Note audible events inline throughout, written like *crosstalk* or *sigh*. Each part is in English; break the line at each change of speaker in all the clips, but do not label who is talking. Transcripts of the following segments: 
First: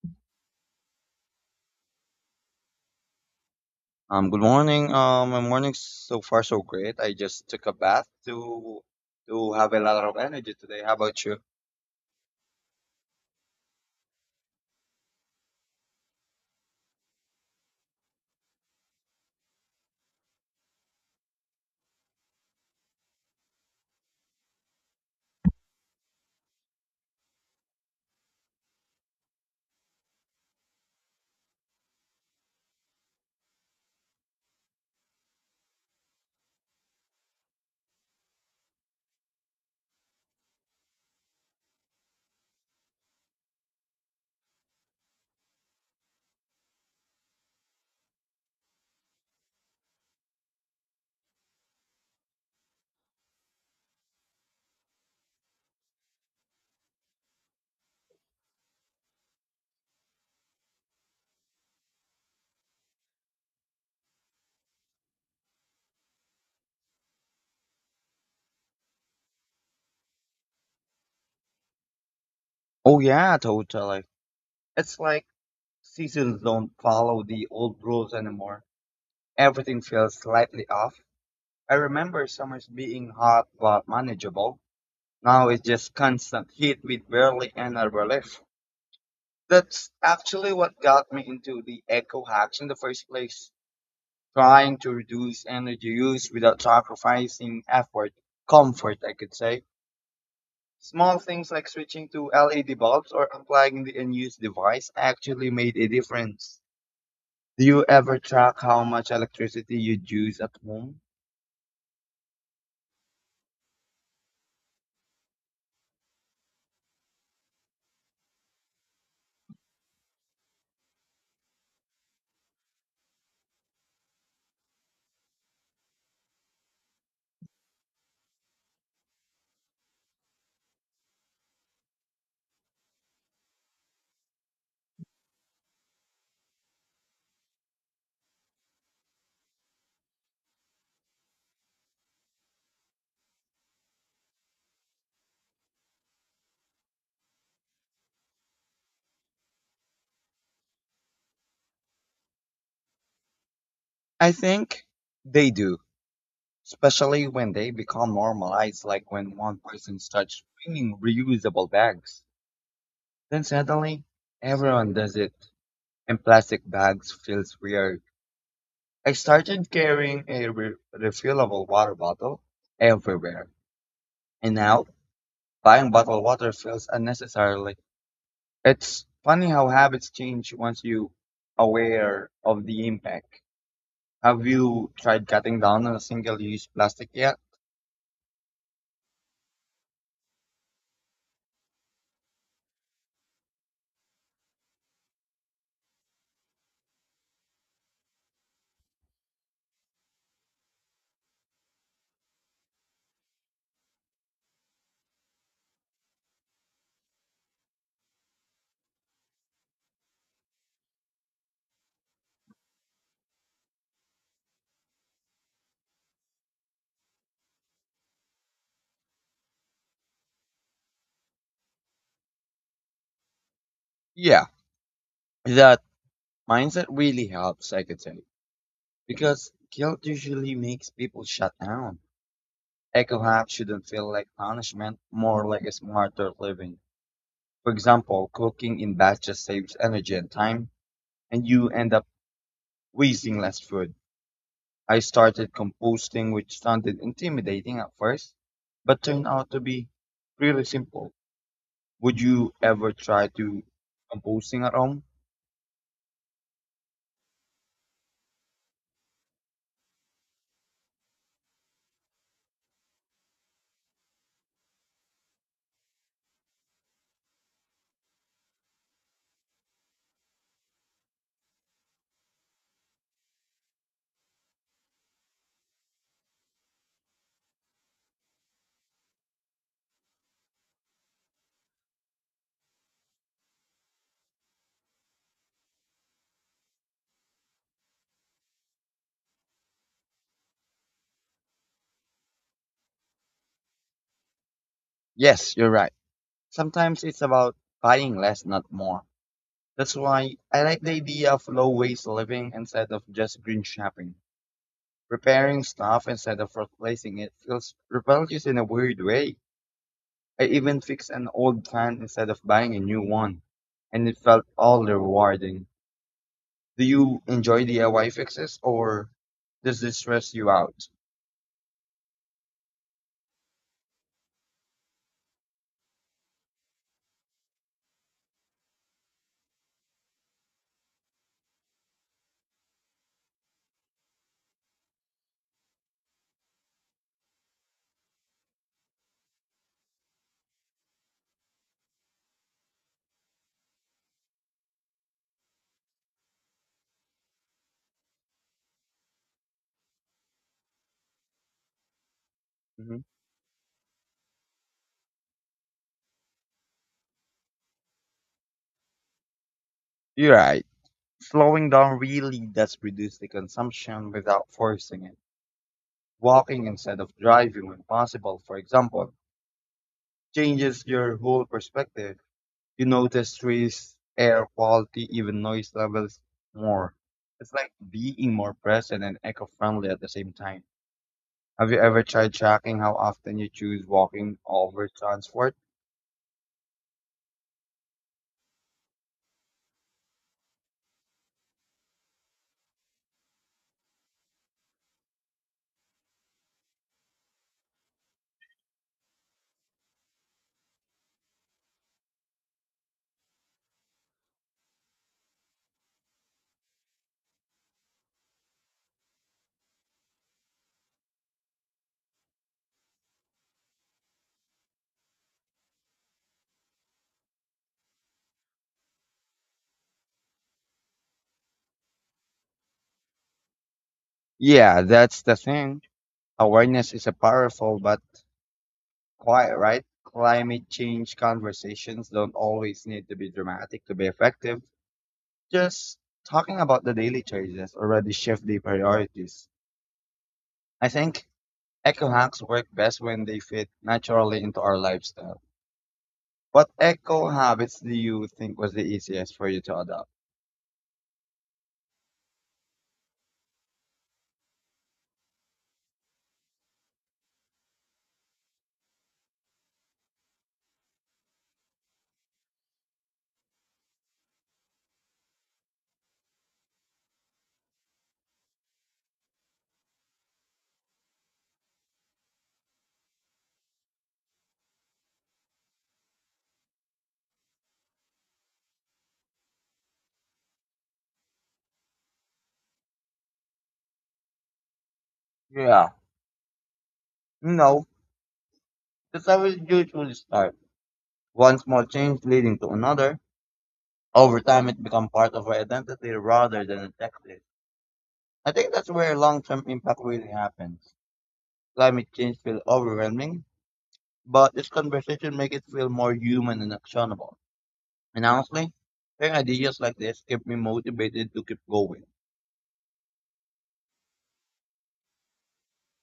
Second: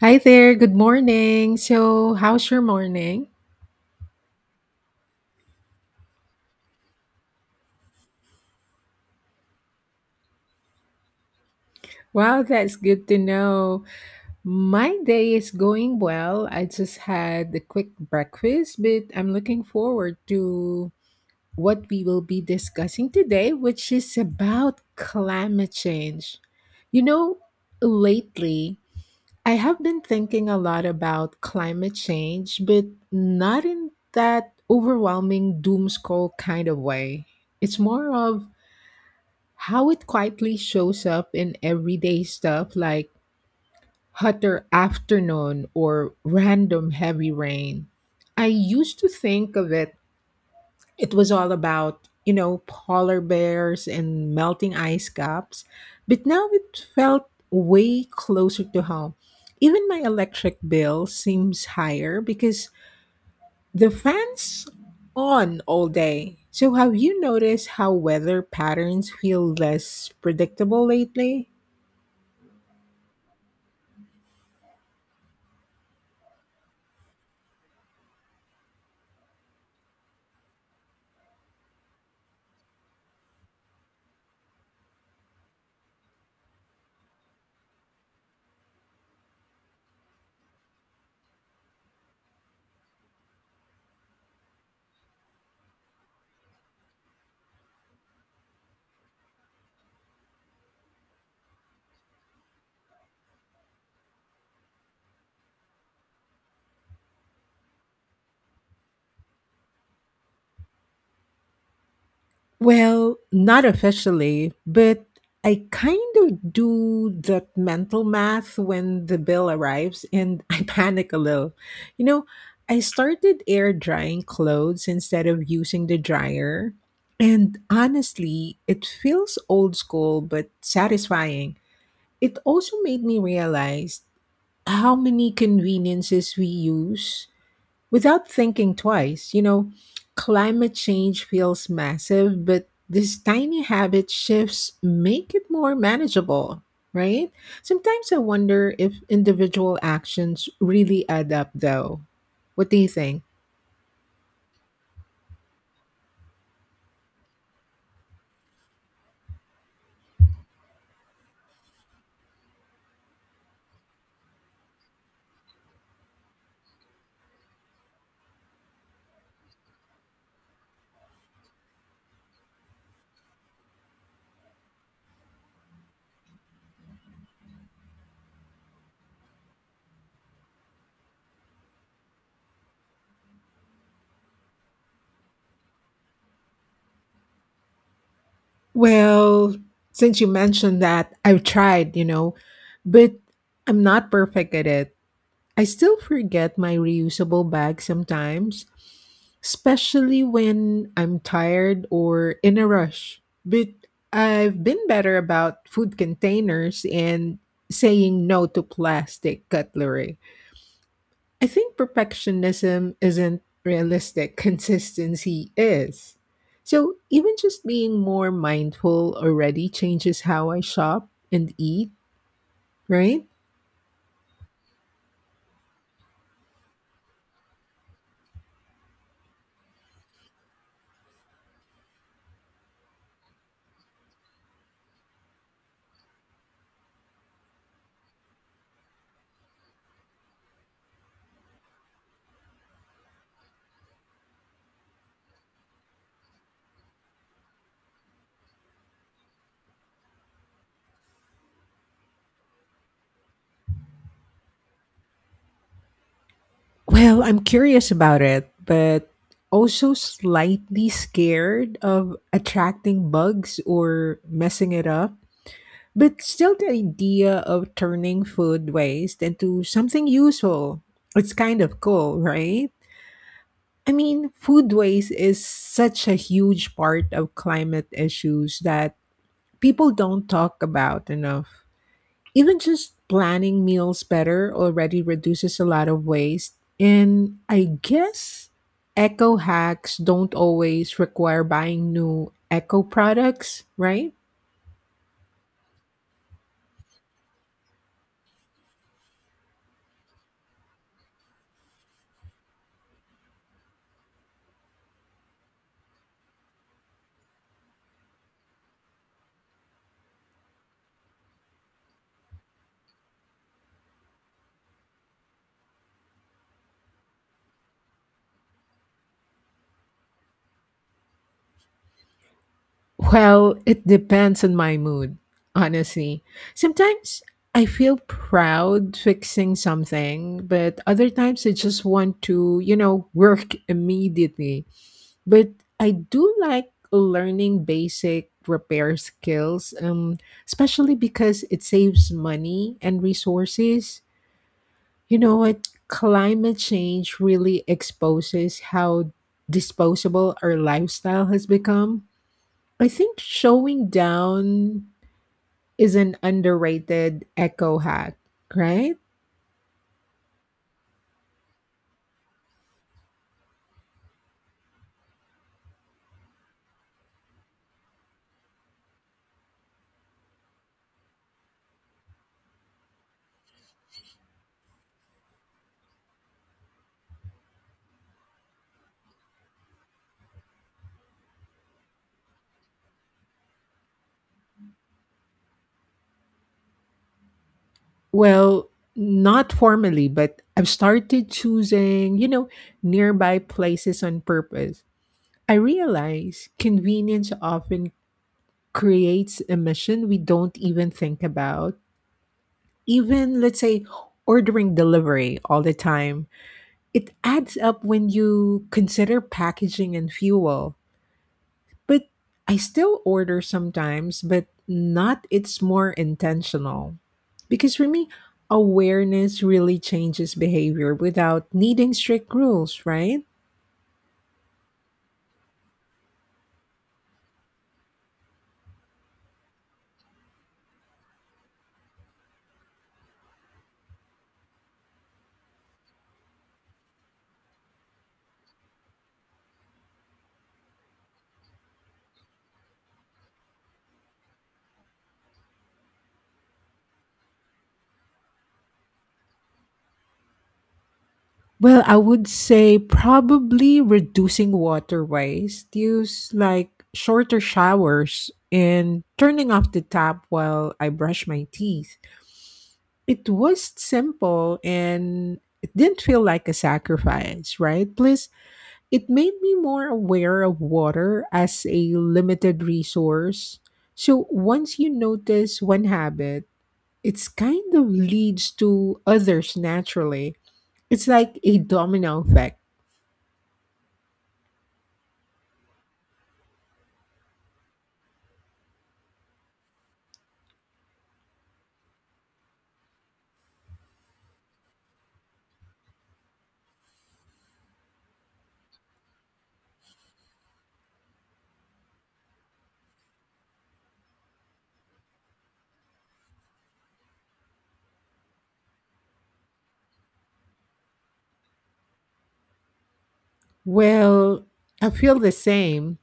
Hi there, good morning. So, how's your morning?
Good morning. My morning so far so great. I just took a bath to have a lot of energy today. How about you?
Wow, that's good to know. My day is going well. I just had a quick breakfast, but I'm looking forward to what we will be discussing today, which is about climate change. You know, lately, I have been thinking a lot about climate change, but not in that overwhelming doom scroll kind of way. It's more of how it quietly shows up in everyday stuff like hotter afternoon or random heavy rain. I used to think of it was all about, polar bears and melting ice caps, but now it felt way closer to home. Even my electric bill seems higher because the fans on all day. So have you noticed how weather patterns feel less predictable lately?
Oh yeah, totally. It's like seasons don't follow the old rules anymore. Everything feels slightly off. I remember summers being hot but manageable. Now it's just constant heat with barely any relief. That's actually what got me into the eco hacks in the first place. Trying to reduce energy use without sacrificing effort, comfort, I could say. Small things like switching to LED bulbs or unplugging the unused device actually made a difference. Do you ever track how much electricity you use at home?
Well, not officially, but I kind of do that mental math when the bill arrives and *laughs* I panic a little. You know, I started air drying clothes instead of using the dryer. And honestly, it feels old school but satisfying. It also made me realize how many conveniences we use without thinking twice. Climate change feels massive, but these tiny habit shifts make it more manageable, right? Sometimes I wonder if individual actions really add up, though. What do you think?
I think they do, especially when they become normalized, like when one person starts bringing reusable bags. Then suddenly, everyone does it, and plastic bags feels weird. I started carrying a refillable water bottle everywhere, and now buying bottled water feels unnecessarily. It's funny how habits change once you aware of the impact. Have you tried cutting down on a single-use plastic yet?
Well, since you mentioned that, I've tried, but I'm not perfect at it. I still forget my reusable bag sometimes, especially when I'm tired or in a rush. But I've been better about food containers and saying no to plastic cutlery. I think perfectionism isn't realistic, *laughs* consistency is. So, even just being more mindful already changes how I shop and eat, right?
Yeah, that mindset really helps, I could say, because guilt usually makes people shut down. Eco hacks shouldn't feel like punishment, more like a smarter living. For example, cooking in batches saves energy and time, and you end up wasting less food. I started composting, which sounded intimidating at first, but turned out to be really simple. Would you ever try to composting at home?
Well, I'm curious about it, but also slightly scared of attracting bugs or messing it up. But still, the idea of turning food waste into something useful, it's kind of cool, right? I mean, food waste is such a huge part of climate issues that people don't talk about enough. Even just planning meals better already reduces a lot of waste. And I guess eco hacks don't always require buying new eco products, right?
Yes, you're right. Sometimes it's about buying less, not more. That's why I like the idea of low waste living instead of just green shopping. Repairing stuff instead of replacing it feels rebellious in a weird way. I even fixed an old fan instead of buying a new one, and it felt all rewarding. Do you enjoy DIY fixes or does this stress you out?
Well, it depends on my mood, honestly. Sometimes I feel proud fixing something, but other times I just want to, work *laughs* immediately. But I do like learning basic repair skills, especially because it saves money and resources. You know what? Climate change really exposes how disposable our lifestyle has become. I
Mhm.
think showing down is an underrated eco hack, right?
You're right. Slowing down really does reduce the consumption without forcing it. Walking instead of driving when possible, for example, changes your whole perspective. You notice trees, air quality, even noise levels more. It's like being more present and eco-friendly at the same time. Have you ever tried tracking how often you choose walking over transport?
Well, not formally, but I've started choosing, nearby places on purpose. I realize convenience often creates a mission we don't even think about. Even, let's say, ordering delivery all the time, it adds up when you consider packaging and fuel. But I still order sometimes, but not it's more intentional. Because for me, awareness really changes behavior without needing strict rules, right?
Yeah, that's the thing. Awareness is a powerful but quiet, right? Climate change conversations don't always need to be dramatic to be effective. Just talking about the daily choices already shift the priorities. I think eco hacks work best when they fit naturally into our lifestyle. What eco habits do you think was the easiest for you to adopt?
Well, I would say probably reducing water waste, use like shorter showers and turning off the tap while I brush my teeth. It was simple and it didn't feel like a sacrifice, right? Plus, it made me more aware of water as a limited resource. So once you notice one habit, it's kind of leads to others naturally. It's like a domino effect.
Yeah, no, that's how we usually start. One small change leading to another. Over time, it becomes part of our identity rather than a checklist. I think that's where long-term impact really happens. Climate change feels overwhelming, but this conversation makes it feel more human and actionable. And honestly, sharing ideas like this keep me motivated to keep going.
Well, I feel the same.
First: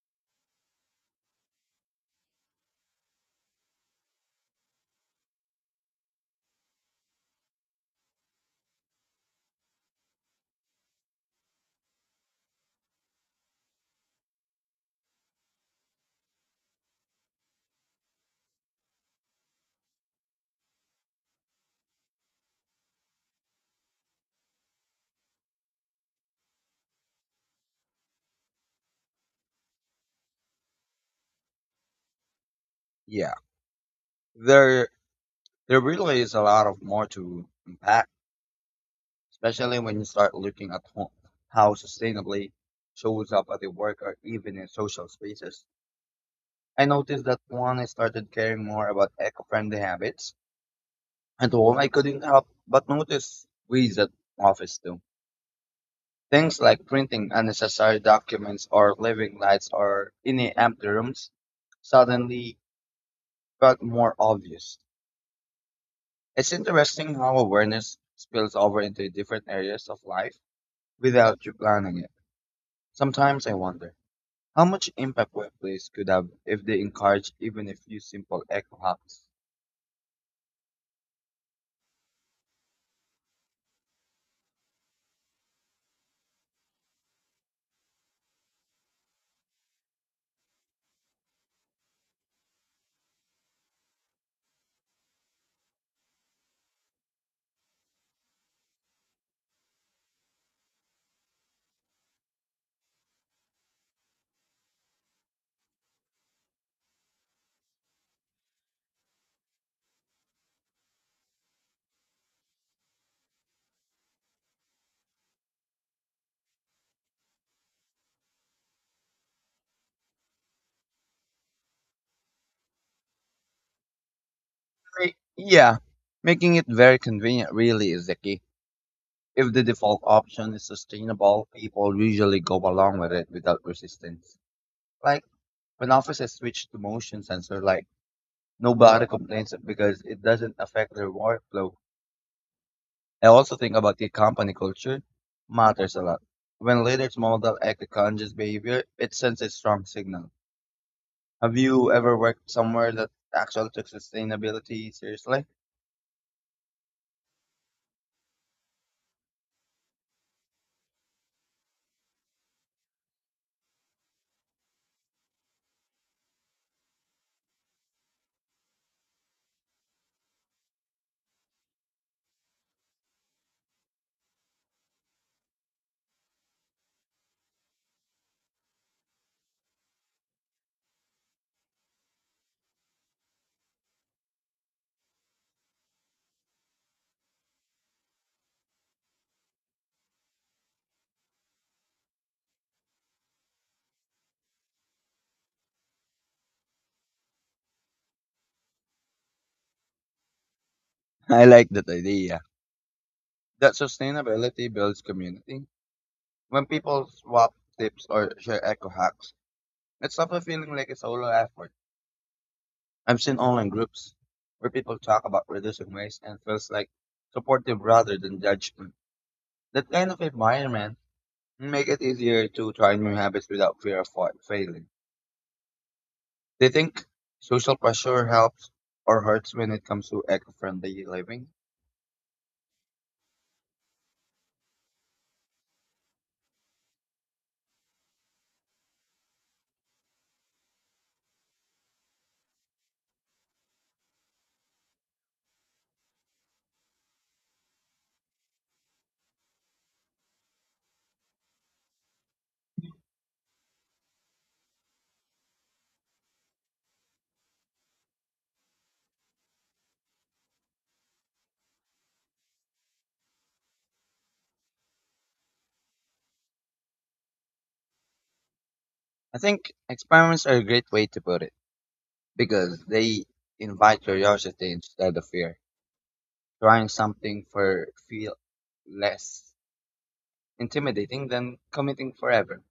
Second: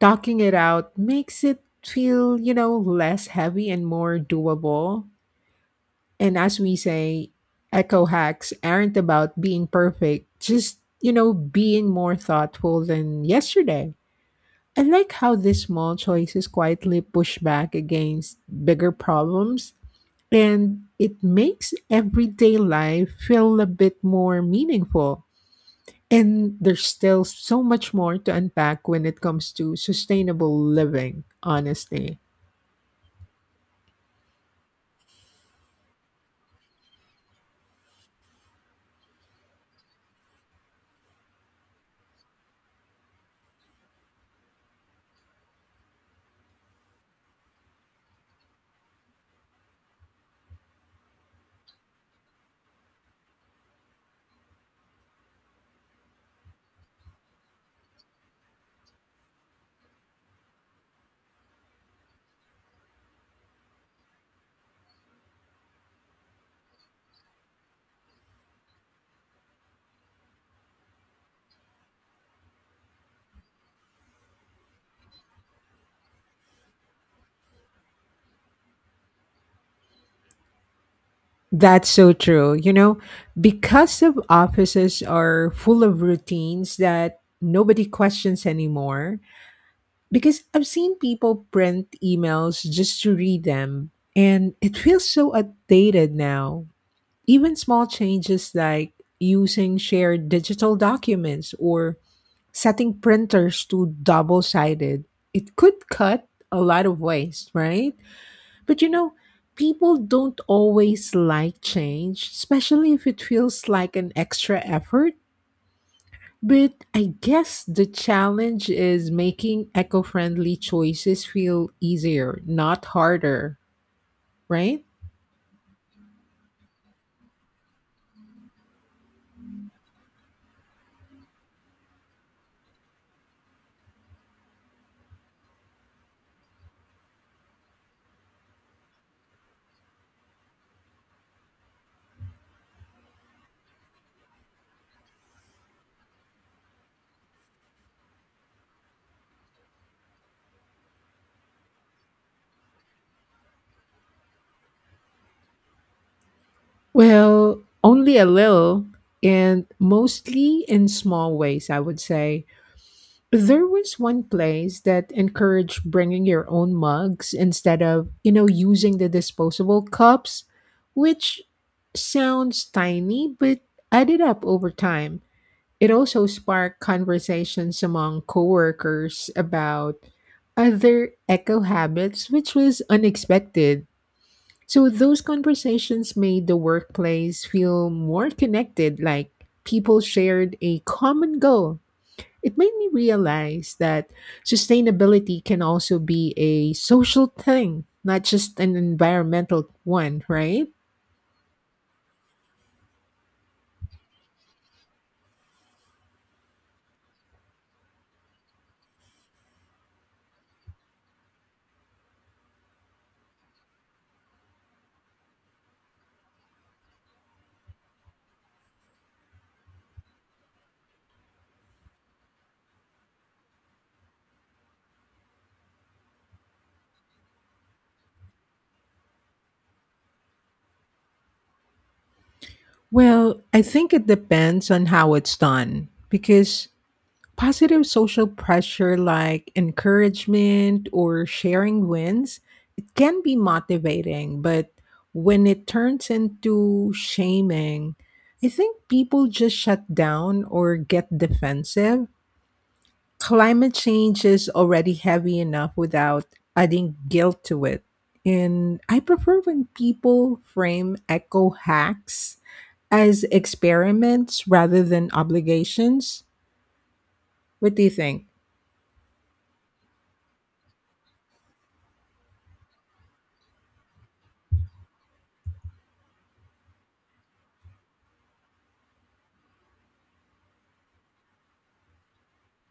Talking it out makes it feel, less heavy and more doable. And as we say, eco hacks aren't about being perfect, just, being more thoughtful than yesterday. I like how these small choices quietly push back against bigger problems, and it makes everyday life feel a bit more meaningful. And there's still so much more to unpack when it comes to sustainable living, honestly.
Yeah, there there really is a lot of more to unpack, especially when you start looking at how sustainably shows up at the work or even in social spaces. I noticed that one I started caring more about eco-friendly habits at home, I couldn't help but notice ways that office do. Things like printing unnecessary documents or leaving lights or any empty rooms suddenly felt more obvious. It's interesting how awareness spills over into different areas of life without you planning it. Sometimes I wonder how much impact workplace could have if they encourage even a few simple eco hacks.
That's so true. You know, because of offices are full of routines that nobody questions anymore, because I've seen people print emails just to read them, and it feels so outdated now. Even small changes like using shared digital documents or setting printers to double sided, it could cut a lot of waste, right? But you know, people don't always like change, especially if it feels like an extra effort. But I guess the challenge is making eco friendly choices feel easier, not harder, right?
Yeah, making it very convenient really is the key. If the default option is sustainable, people usually go along with it without resistance. Like when offices switch to motion sensor, like nobody complains because it doesn't affect their workflow. I also think about the company culture matters a lot. When leaders model eco-conscious behavior, it sends a strong signal. Have you ever worked somewhere that actually took sustainability seriously?
Well, only a little, and mostly in small ways, I would say. There was one place that encouraged bringing your own mugs instead of, using the disposable cups, which sounds tiny but added up over time. It also sparked conversations among coworkers about other eco habits, which was unexpected. So those conversations made the workplace feel more connected, like people shared a common goal. It made me realize that sustainability can also be a social thing, not just an environmental one, right?
*laughs* I like that idea that sustainability builds community. When people swap tips or share eco hacks, it stops a feeling like a solo effort. I've seen online groups where people talk about reducing waste and feels like supportive rather than judgment. That kind of environment make it easier to try new habits without fear of failing. Do you think social pressure helps or hurts when it comes to eco-friendly living?
Well, I think it depends on how it's done because positive social pressure like encouragement or sharing wins, it can be motivating, but when it turns into shaming, I think people just shut down or get defensive. Climate change is already heavy enough without adding guilt to it. And I prefer when people frame eco hacks as experiments rather than obligations. What do you think?
I think experiments are a great way to put it because they invite curiosity instead of fear. Trying something for feel less intimidating than committing forever.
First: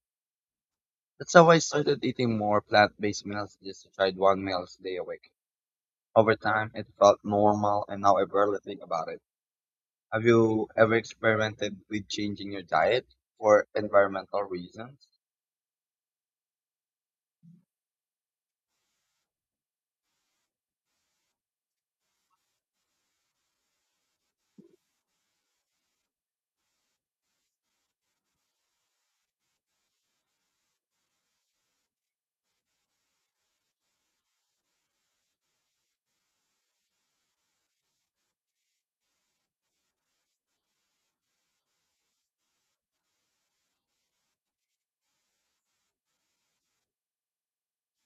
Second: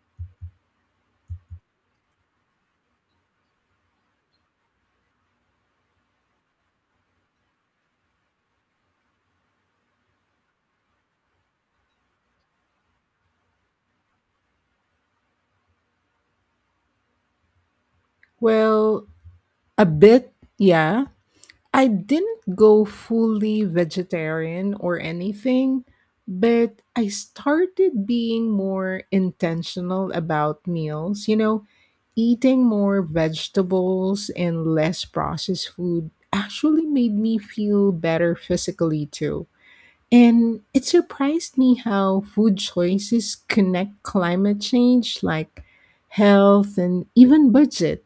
That's how I started eating more plant-based meals just to try one meal a day a week. Over time, it felt normal and now I barely think about it. Have you ever experimented with changing your diet for environmental reasons?
Well, a bit, yeah, I didn't go fully vegetarian or anything, but I started being more intentional about meals, eating more vegetables and less processed food actually made me feel better physically too. And it surprised me how food choices connect climate change like health and even budget.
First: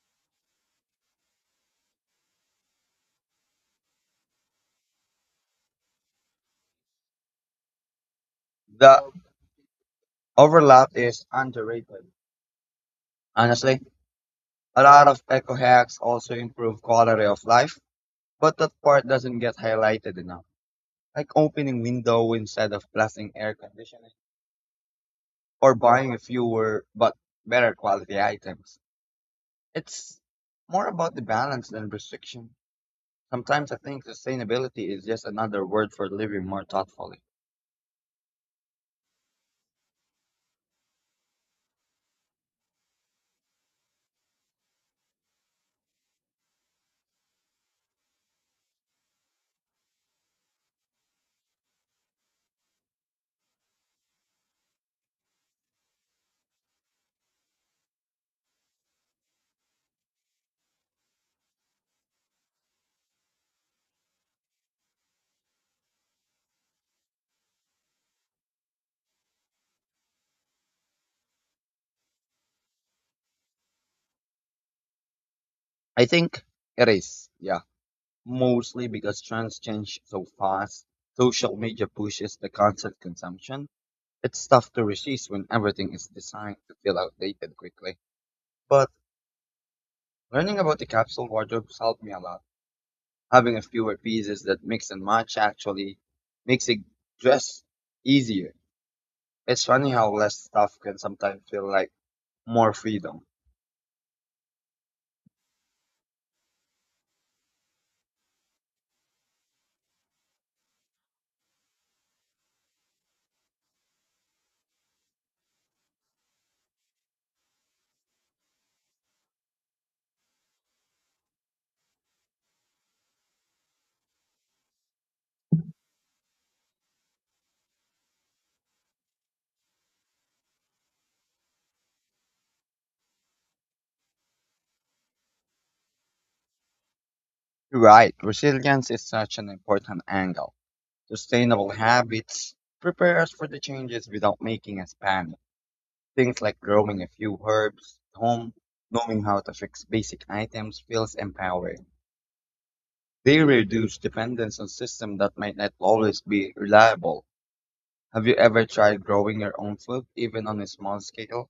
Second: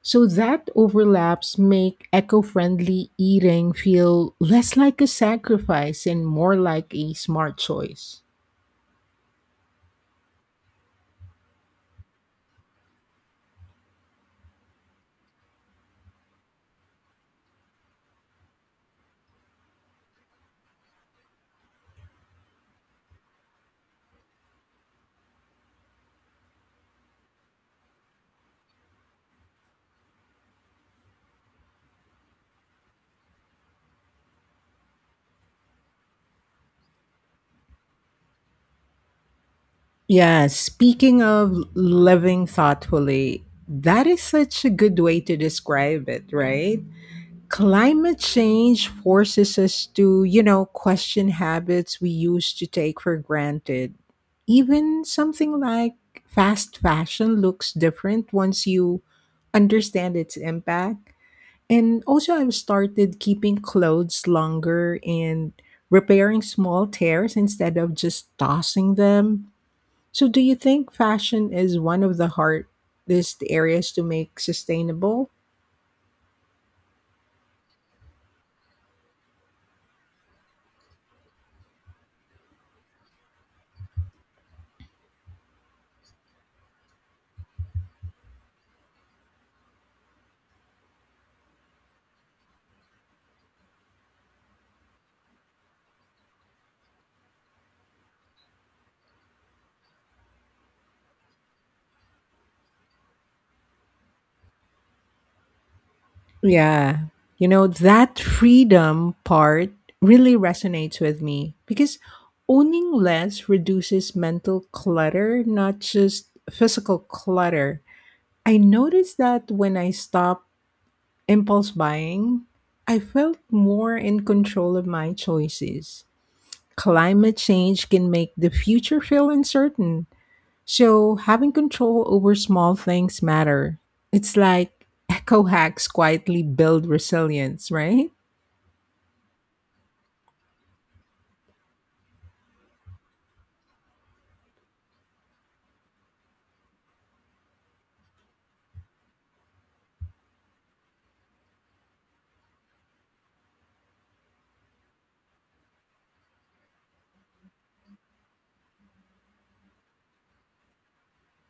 So that overlaps make eco-friendly eating feel less like a sacrifice and more like a smart choice.
The overlap is underrated. Honestly, a lot of eco hacks also improve quality of life, but that part doesn't get highlighted enough. Like opening window instead of blasting air conditioning or buying fewer but better quality items. It's more about the balance than restriction. Sometimes I think sustainability is just another word for living more thoughtfully.
Yeah, speaking of living thoughtfully, that is such a good way to describe it, right? Climate change forces us to, question habits we used to take for granted. Even something like fast fashion looks different once you understand its impact. And also, I've started keeping clothes longer and repairing small tears instead of just tossing them. So, do you think fashion is one of the hardest areas to make sustainable?
I think it is, yeah. Mostly because trends change so fast, social media pushes the constant consumption. It's tough to resist when everything is designed to feel outdated quickly. But learning about the capsule wardrobes helped me a lot. Having a fewer pieces that mix and match actually makes it just easier. It's funny how less stuff can sometimes feel like more freedom.
Yeah. You know, that freedom part really resonates with me because owning less reduces mental clutter, not just physical clutter. I noticed that when I stop impulse buying, I felt more in control of my choices. Climate change can make the future feel uncertain, so having control over small things matter. It's like eco hacks quietly build resilience,
You're
right?
right, resilience is such an important angle. Sustainable habits prepare us for the changes without making us panic. Things like growing a few herbs at home, knowing how to fix basic items feels empowering. They reduce dependence on systems that might not always be reliable. Have you ever tried growing your own food, even on a small scale?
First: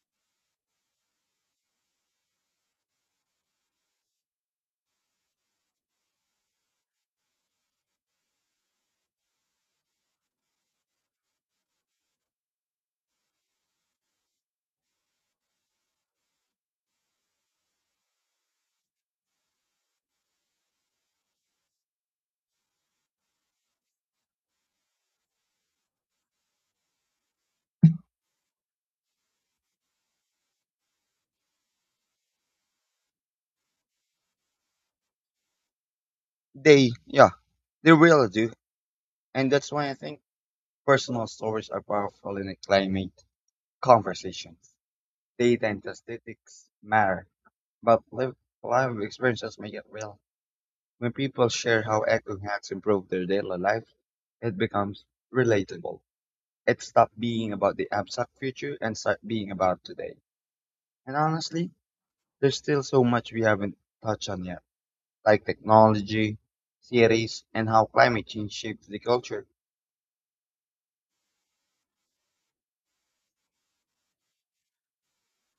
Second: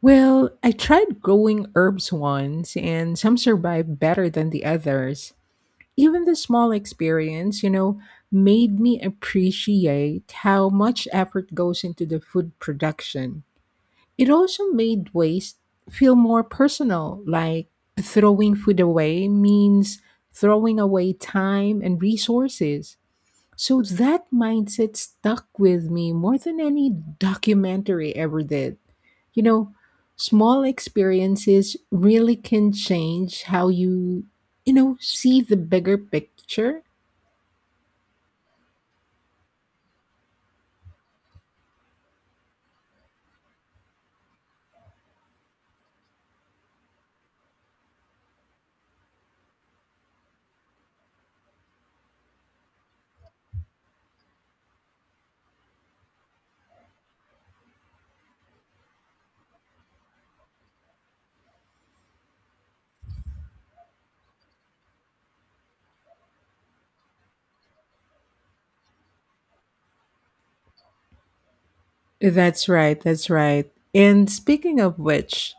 Well, I tried growing herbs once and some survived better than the others. Even the small experience, made me appreciate how much effort goes into the food production. It also made waste feel more personal, like throwing food away means throwing away time and resources. So that mindset stuck with me more than any documentary ever did. You know, small experiences really can change how you see the bigger picture.
They, yeah, they really do. And that's why I think personal stories are powerful in a climate conversations. Data and statistics matter, but lived life experiences make it real. When people share how eco hacks improve their daily life, it becomes relatable. It stops being about the abstract future and start being about today. And honestly, there's still so much we haven't touched on yet. Like technology, cities, and how climate change shapes the culture?
That's right, that's right. And speaking of which,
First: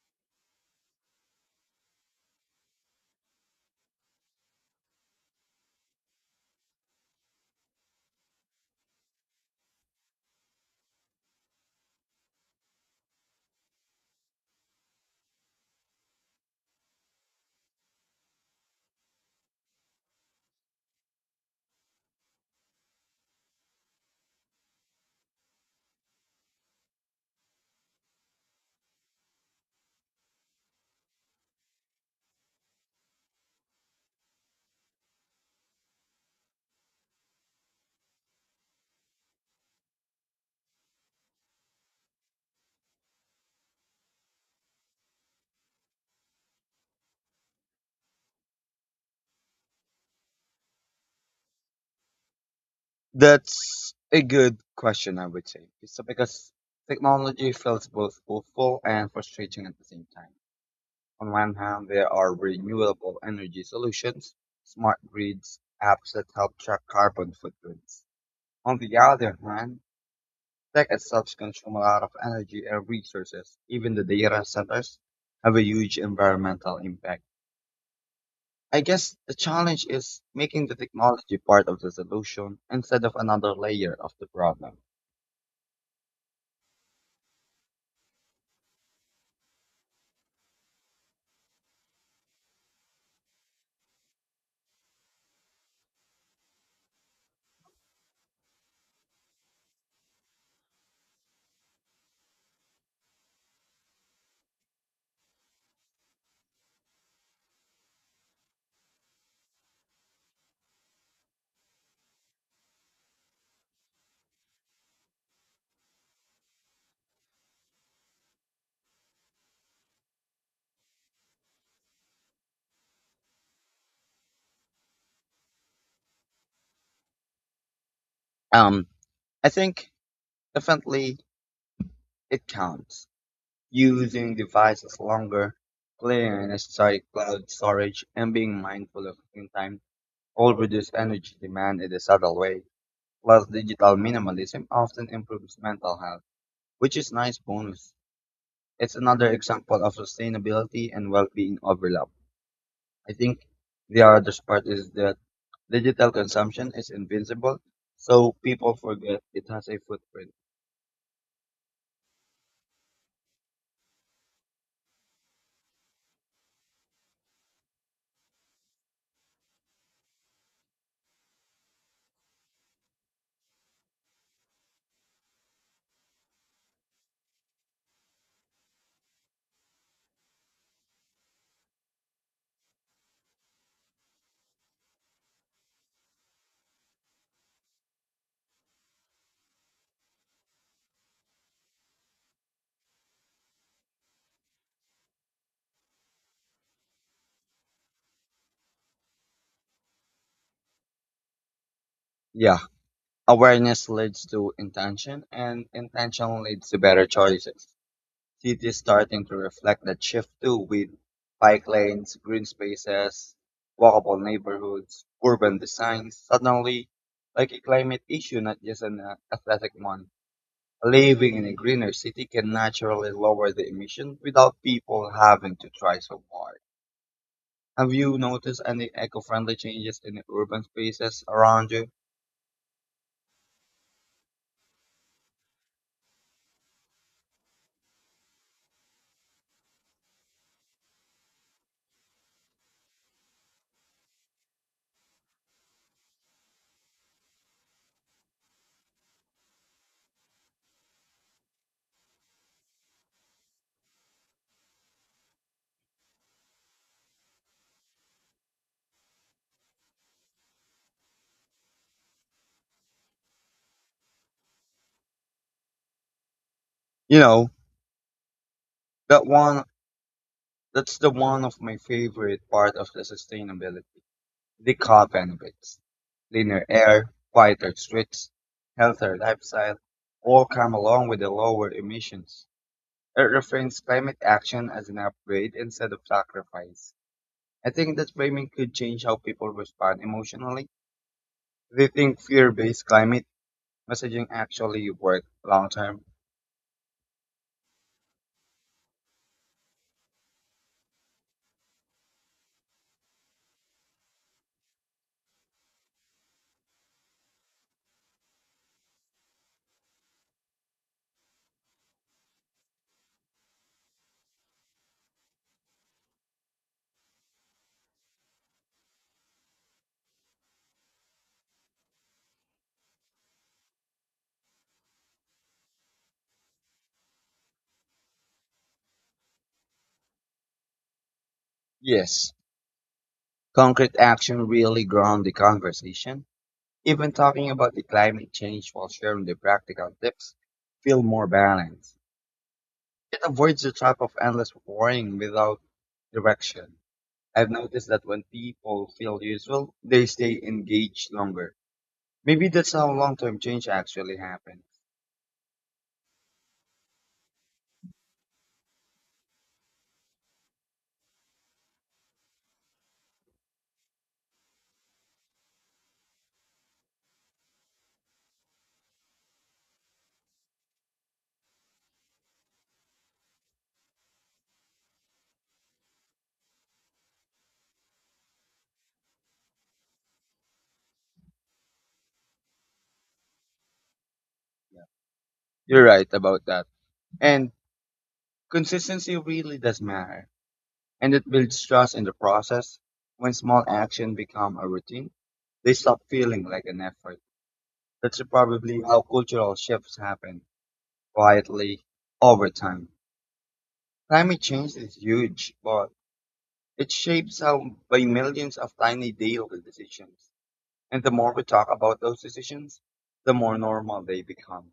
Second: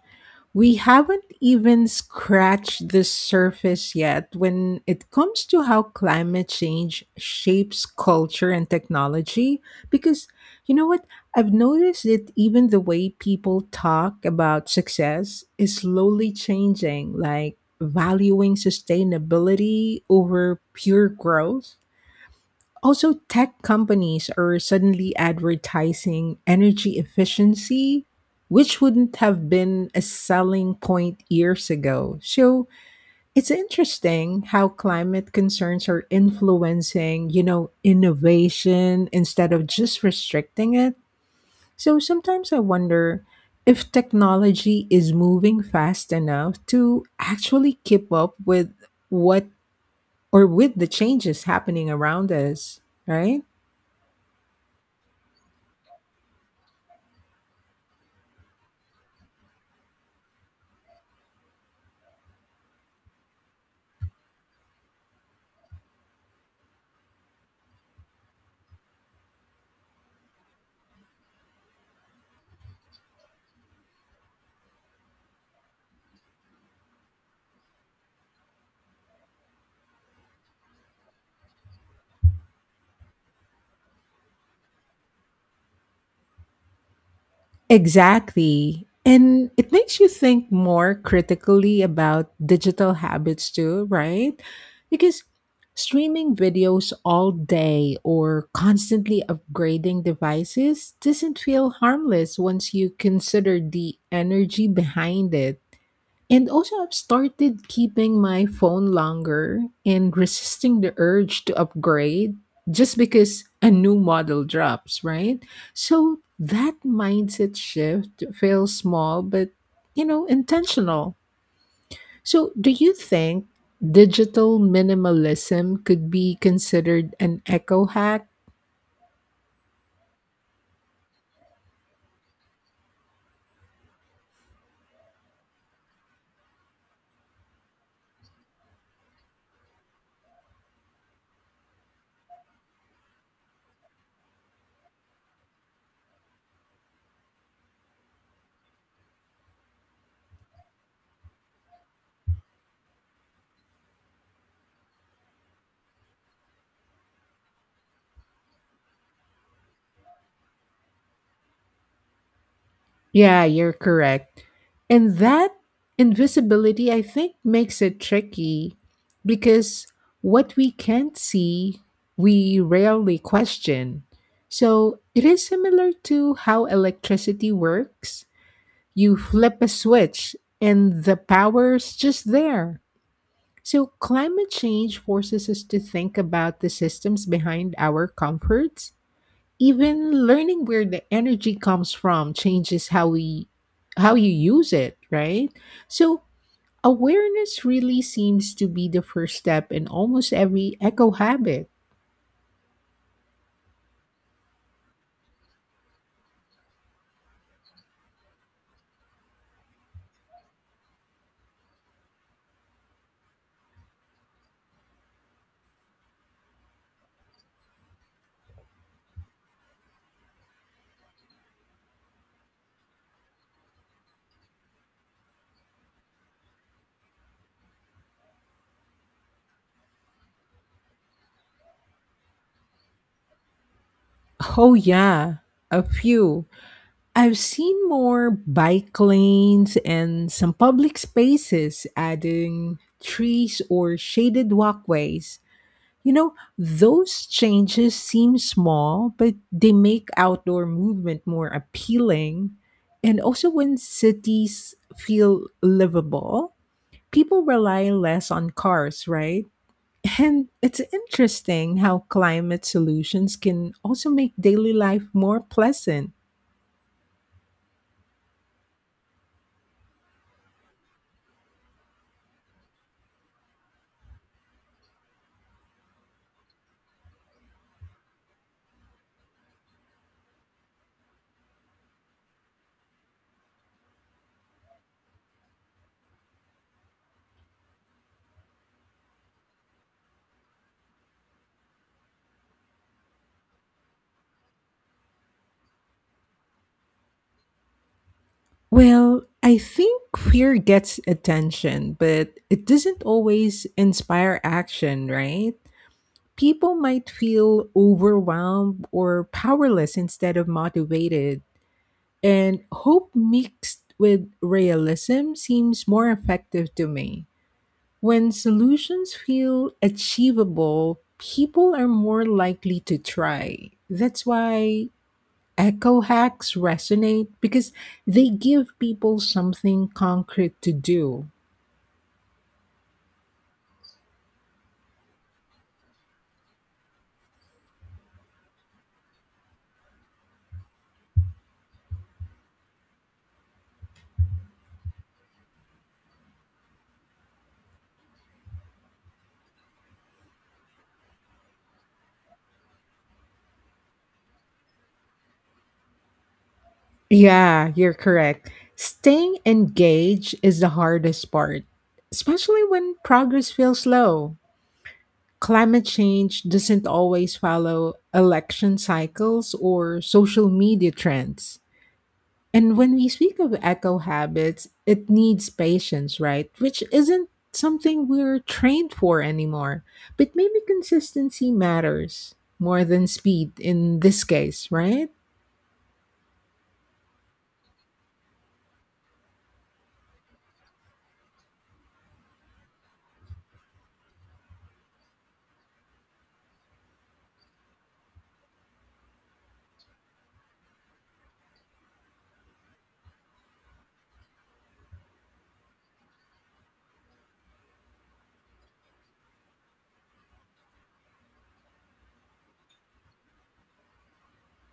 we haven't even scratched the surface yet when it comes to how climate change shapes culture and technology. Because you know what? I've noticed that even the way people talk about success is slowly changing, like valuing sustainability over pure growth. Also, tech companies are suddenly advertising energy efficiency, which wouldn't have been a selling point years ago. So, it's interesting how climate concerns are influencing innovation instead of just restricting it. So, sometimes I wonder if technology is moving fast enough to actually keep up with what or with the changes happening around us, right?
That's a good question, I would say. It's because technology feels both hopeful and frustrating at the same time. On one hand, there are renewable energy solutions, smart grids, apps that help track carbon footprints. On the other hand, tech itself consumes a lot of energy and resources. Even the data centers have a huge environmental impact. I guess the challenge is making the technology part of the solution instead of another layer of the problem.
Exactly. And it makes you think more critically about digital habits too, right? Because streaming videos all day or constantly upgrading devices doesn't feel harmless once you consider the energy behind it. And also, I've started keeping my phone longer and resisting the urge to upgrade just because a new model drops, right? So that mindset shift feels small, but intentional. So, do you think digital minimalism could be considered an eco hack?
Um, I think definitely it counts. Using devices longer, clearing unnecessary cloud storage, and being mindful of screen time all reduce energy demand in a subtle way. Plus, digital minimalism often improves mental health, which is nice bonus. It's another example of sustainability and well-being overlap. I think the other part is that digital consumption is invincible, so people forget it has a footprint.
Yeah, you're correct. And that invisibility, I think, makes it tricky because what we can't see, we rarely question. So it is similar to how electricity works. You flip a switch and the power's just there. So climate change forces us to think about the systems behind our comforts. Even learning where the energy comes from changes how we how you use it, right? So awareness really seems to be the first step in almost every eco habit.
Yeah, awareness leads to intention, and intention leads to better choices. Cities starting to reflect that shift too, with bike lanes, green spaces, walkable neighborhoods, urban designs. Suddenly, like a climate issue, not just an athletic one. Living in a greener city can naturally lower the emission without people having to try so hard. Have you noticed any eco-friendly changes in the urban spaces around you?
Oh yeah, a few. I've seen more bike lanes and some public spaces adding trees or shaded walkways. You know, those changes seem small, but they make outdoor movement more appealing. And also, when cities feel livable, people rely less on cars, right? *laughs* And it's interesting how climate solutions can also make daily life more pleasant.
You know, that one that's the one of my favorite part of the sustainability. The car benefits. Cleaner air, quieter streets, healthier lifestyle, all come along with the lower emissions. It reframes climate action as an upgrade instead of sacrifice. I think that framing could change how people respond emotionally. They think fear-based climate messaging actually work long term.
Well, I think fear gets attention, but it doesn't always inspire action, right? People might feel overwhelmed or powerless instead of motivated. And hope mixed with realism seems more effective to me. When solutions feel achievable, people are more likely to try. That's why echo hacks resonate because they give people something concrete to do.
Yes, concrete action really ground the conversation. Even talking about the climate change while sharing the practical tips feel more balanced. It avoids the trap of endless worrying without direction. I've noticed that when people feel useful, they stay engaged longer. Maybe that's how long-term change actually happens.
Yeah, you're correct. Staying engaged is the hardest part, especially when progress feels slow. Climate change doesn't always follow election cycles or social media trends. And when we speak of eco habits, it needs patience, right? Which isn't something we're trained for anymore. But maybe consistency matters more than speed in this case,
Yeah.
right?
You're right about that. And consistency really does matter, and it builds trust in the process. When small actions become a routine, they stop feeling like an effort. That's probably how cultural shifts happen quietly over time. Climate change is huge, but it shapes how by millions of tiny daily decisions. And the more we talk about those decisions, the more normal they become.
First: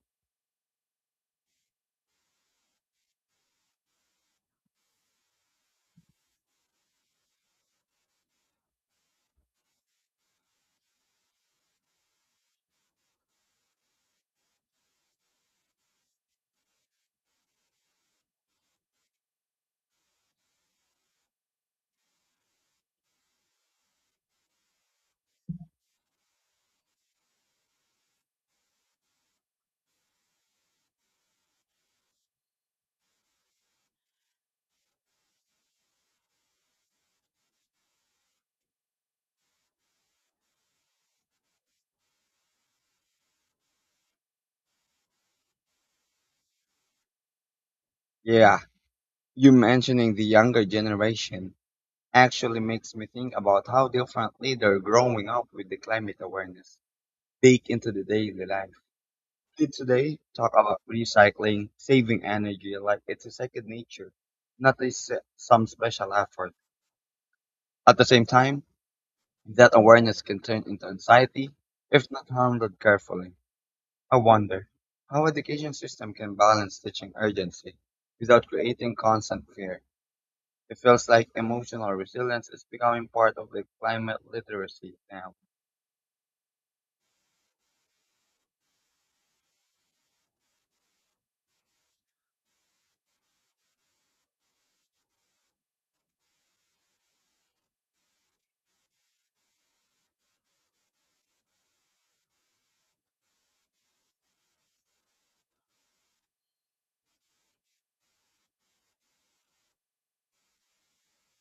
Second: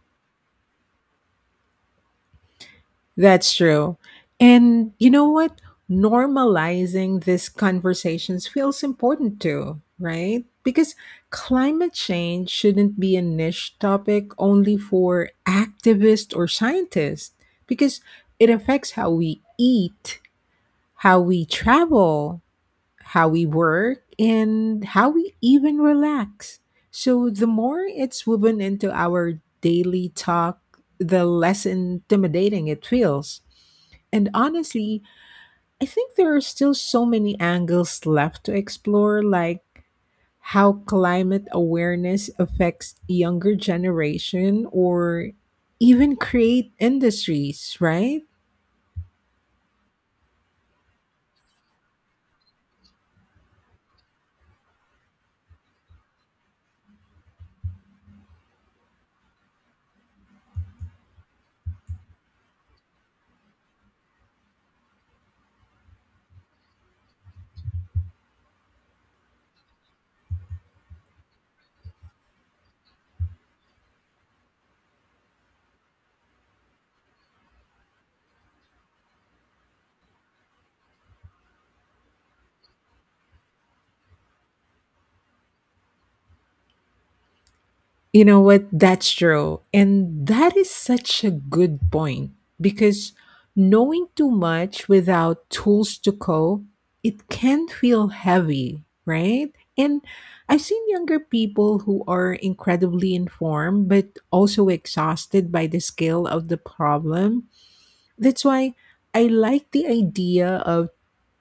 That's true. And you know what? Normalizing these conversations feels important too, right? Because climate change shouldn't be a niche topic only for activists or scientists, because it affects how we eat, how we travel, how we work, and how we even relax. So the more it's woven into our daily talk, the less intimidating it feels. And honestly, I think there are still so many angles left to explore, like how climate awareness affects younger generation or even create industries, right?
Yeah, you mentioning the younger generation actually makes me think about how differently they're growing up with the climate awareness baked into the daily life. Kids today talk about recycling, saving energy like it's a second nature, not a some special effort. At the same time, that awareness can turn into anxiety if not handled carefully. I wonder how education system can balance teaching urgency without creating constant fear. It feels like emotional resilience is becoming part of the climate literacy now.
You know what? That's true. And that is such a good point because knowing too much without tools to cope, it can feel heavy, right? And I've seen younger people who are incredibly informed but also exhausted by the scale of the problem. That's why I like the idea of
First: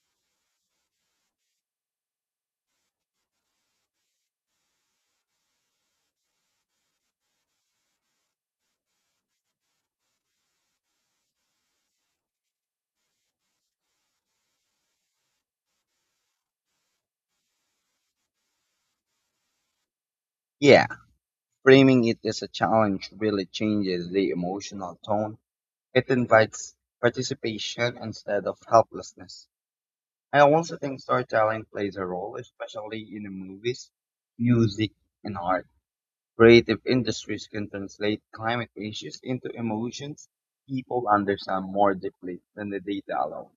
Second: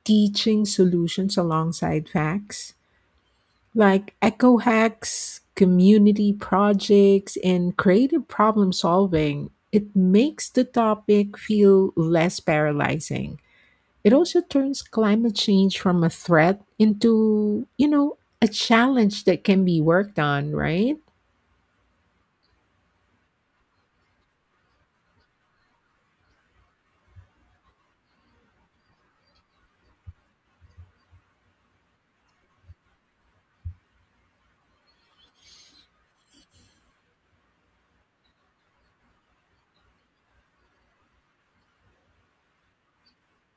teaching solutions alongside facts like eco hacks, community projects, and creative problem solving, it makes the topic feel less paralyzing. It also turns climate change from a threat into a challenge that can be worked on,
Yeah,
right?
framing it as a challenge really changes the emotional tone. It invites participation instead of helplessness. I also think storytelling plays a role, especially in the movies, music, and art. Creative industries can translate climate issues into emotions people understand more deeply than the data alone.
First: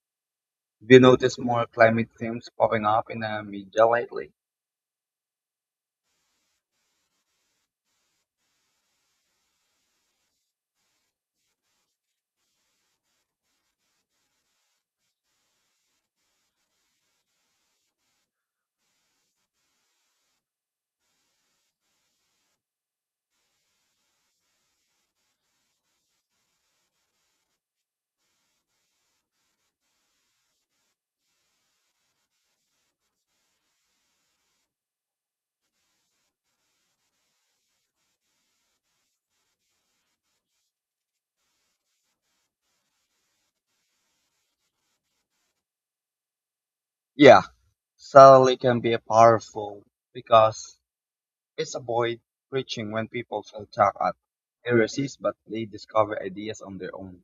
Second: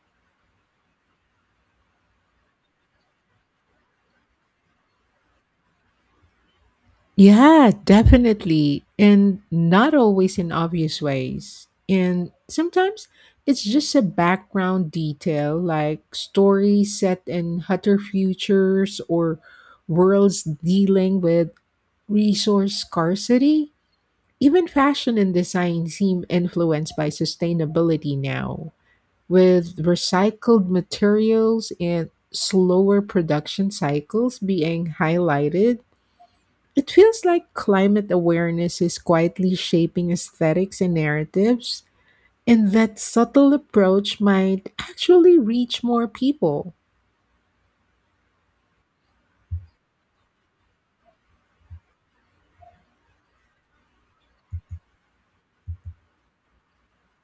Have you noticed more climate themes popping up in the media lately?
Yeah, definitely. And not always in obvious ways. And sometimes it's just a background detail like stories set in hotter futures or worlds dealing with resource scarcity. Even fashion and design seem influenced by sustainability now, with recycled materials and slower production cycles being highlighted. It feels like climate awareness is quietly shaping aesthetics and narratives, and that subtle approach might actually reach more people.
Yeah, satellite can be powerful because it's avoid preaching when people feel attacked at heresies, but they discover ideas on their own.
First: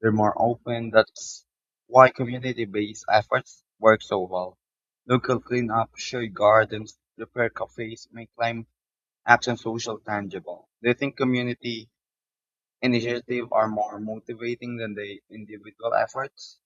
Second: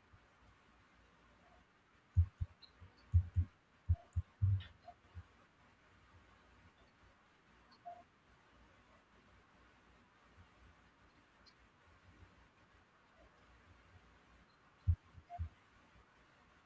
They're more open. That's why community-based efforts work so well. Local cleanup, shared gardens, repair cafes make climate action social tangible. Do you think community initiatives are more motivating than the individual efforts?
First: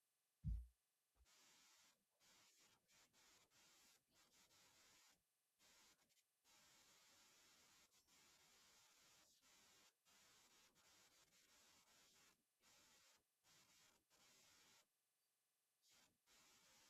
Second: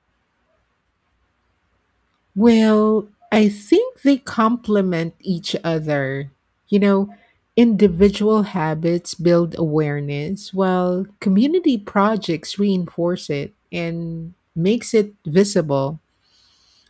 Well, I think they complement each other. You know, individual habits build awareness, while community projects reinforce it and makes it visible.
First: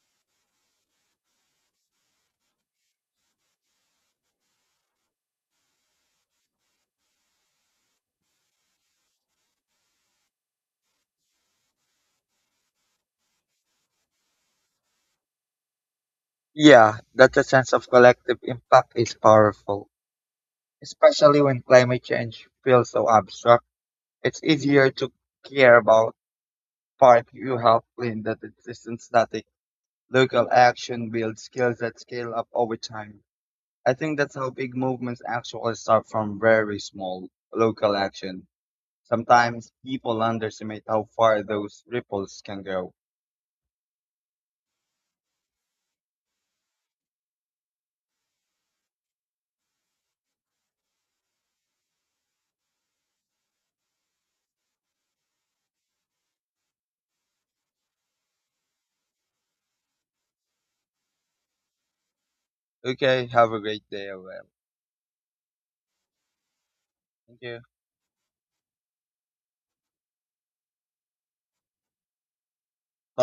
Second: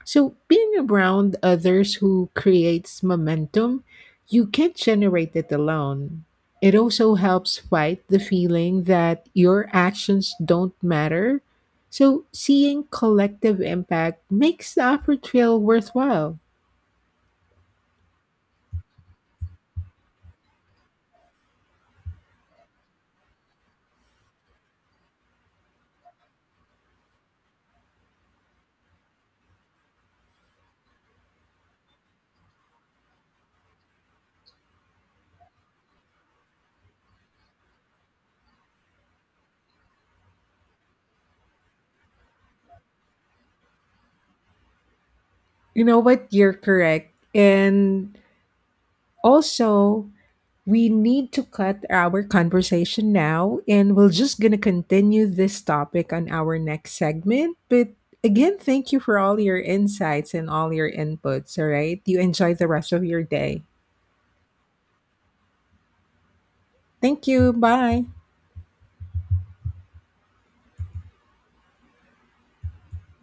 So, being around others who creates momentum, you can't generate it alone. It also helps fight the feeling that your actions don't matter. So, seeing collective impact makes the effort feel worthwhile.
Yeah, that a sense of collective impact is powerful, especially when climate change feels so abstract. It's easier to care about part you have in the system static. Local action builds skills that scale up over time. I think that's how big movements actually start from very small local action. Sometimes people underestimate how far those ripples can go.
You know what? You're correct. And also, we need to cut our conversation now and we're just going to continue this topic on our next segment, but again thank you for all your insights and all your inputs. All right, you enjoy the rest of your
Okay, have
day.
a great day, everyone.
Thank
Thank
you,
you.
bye.
Bye.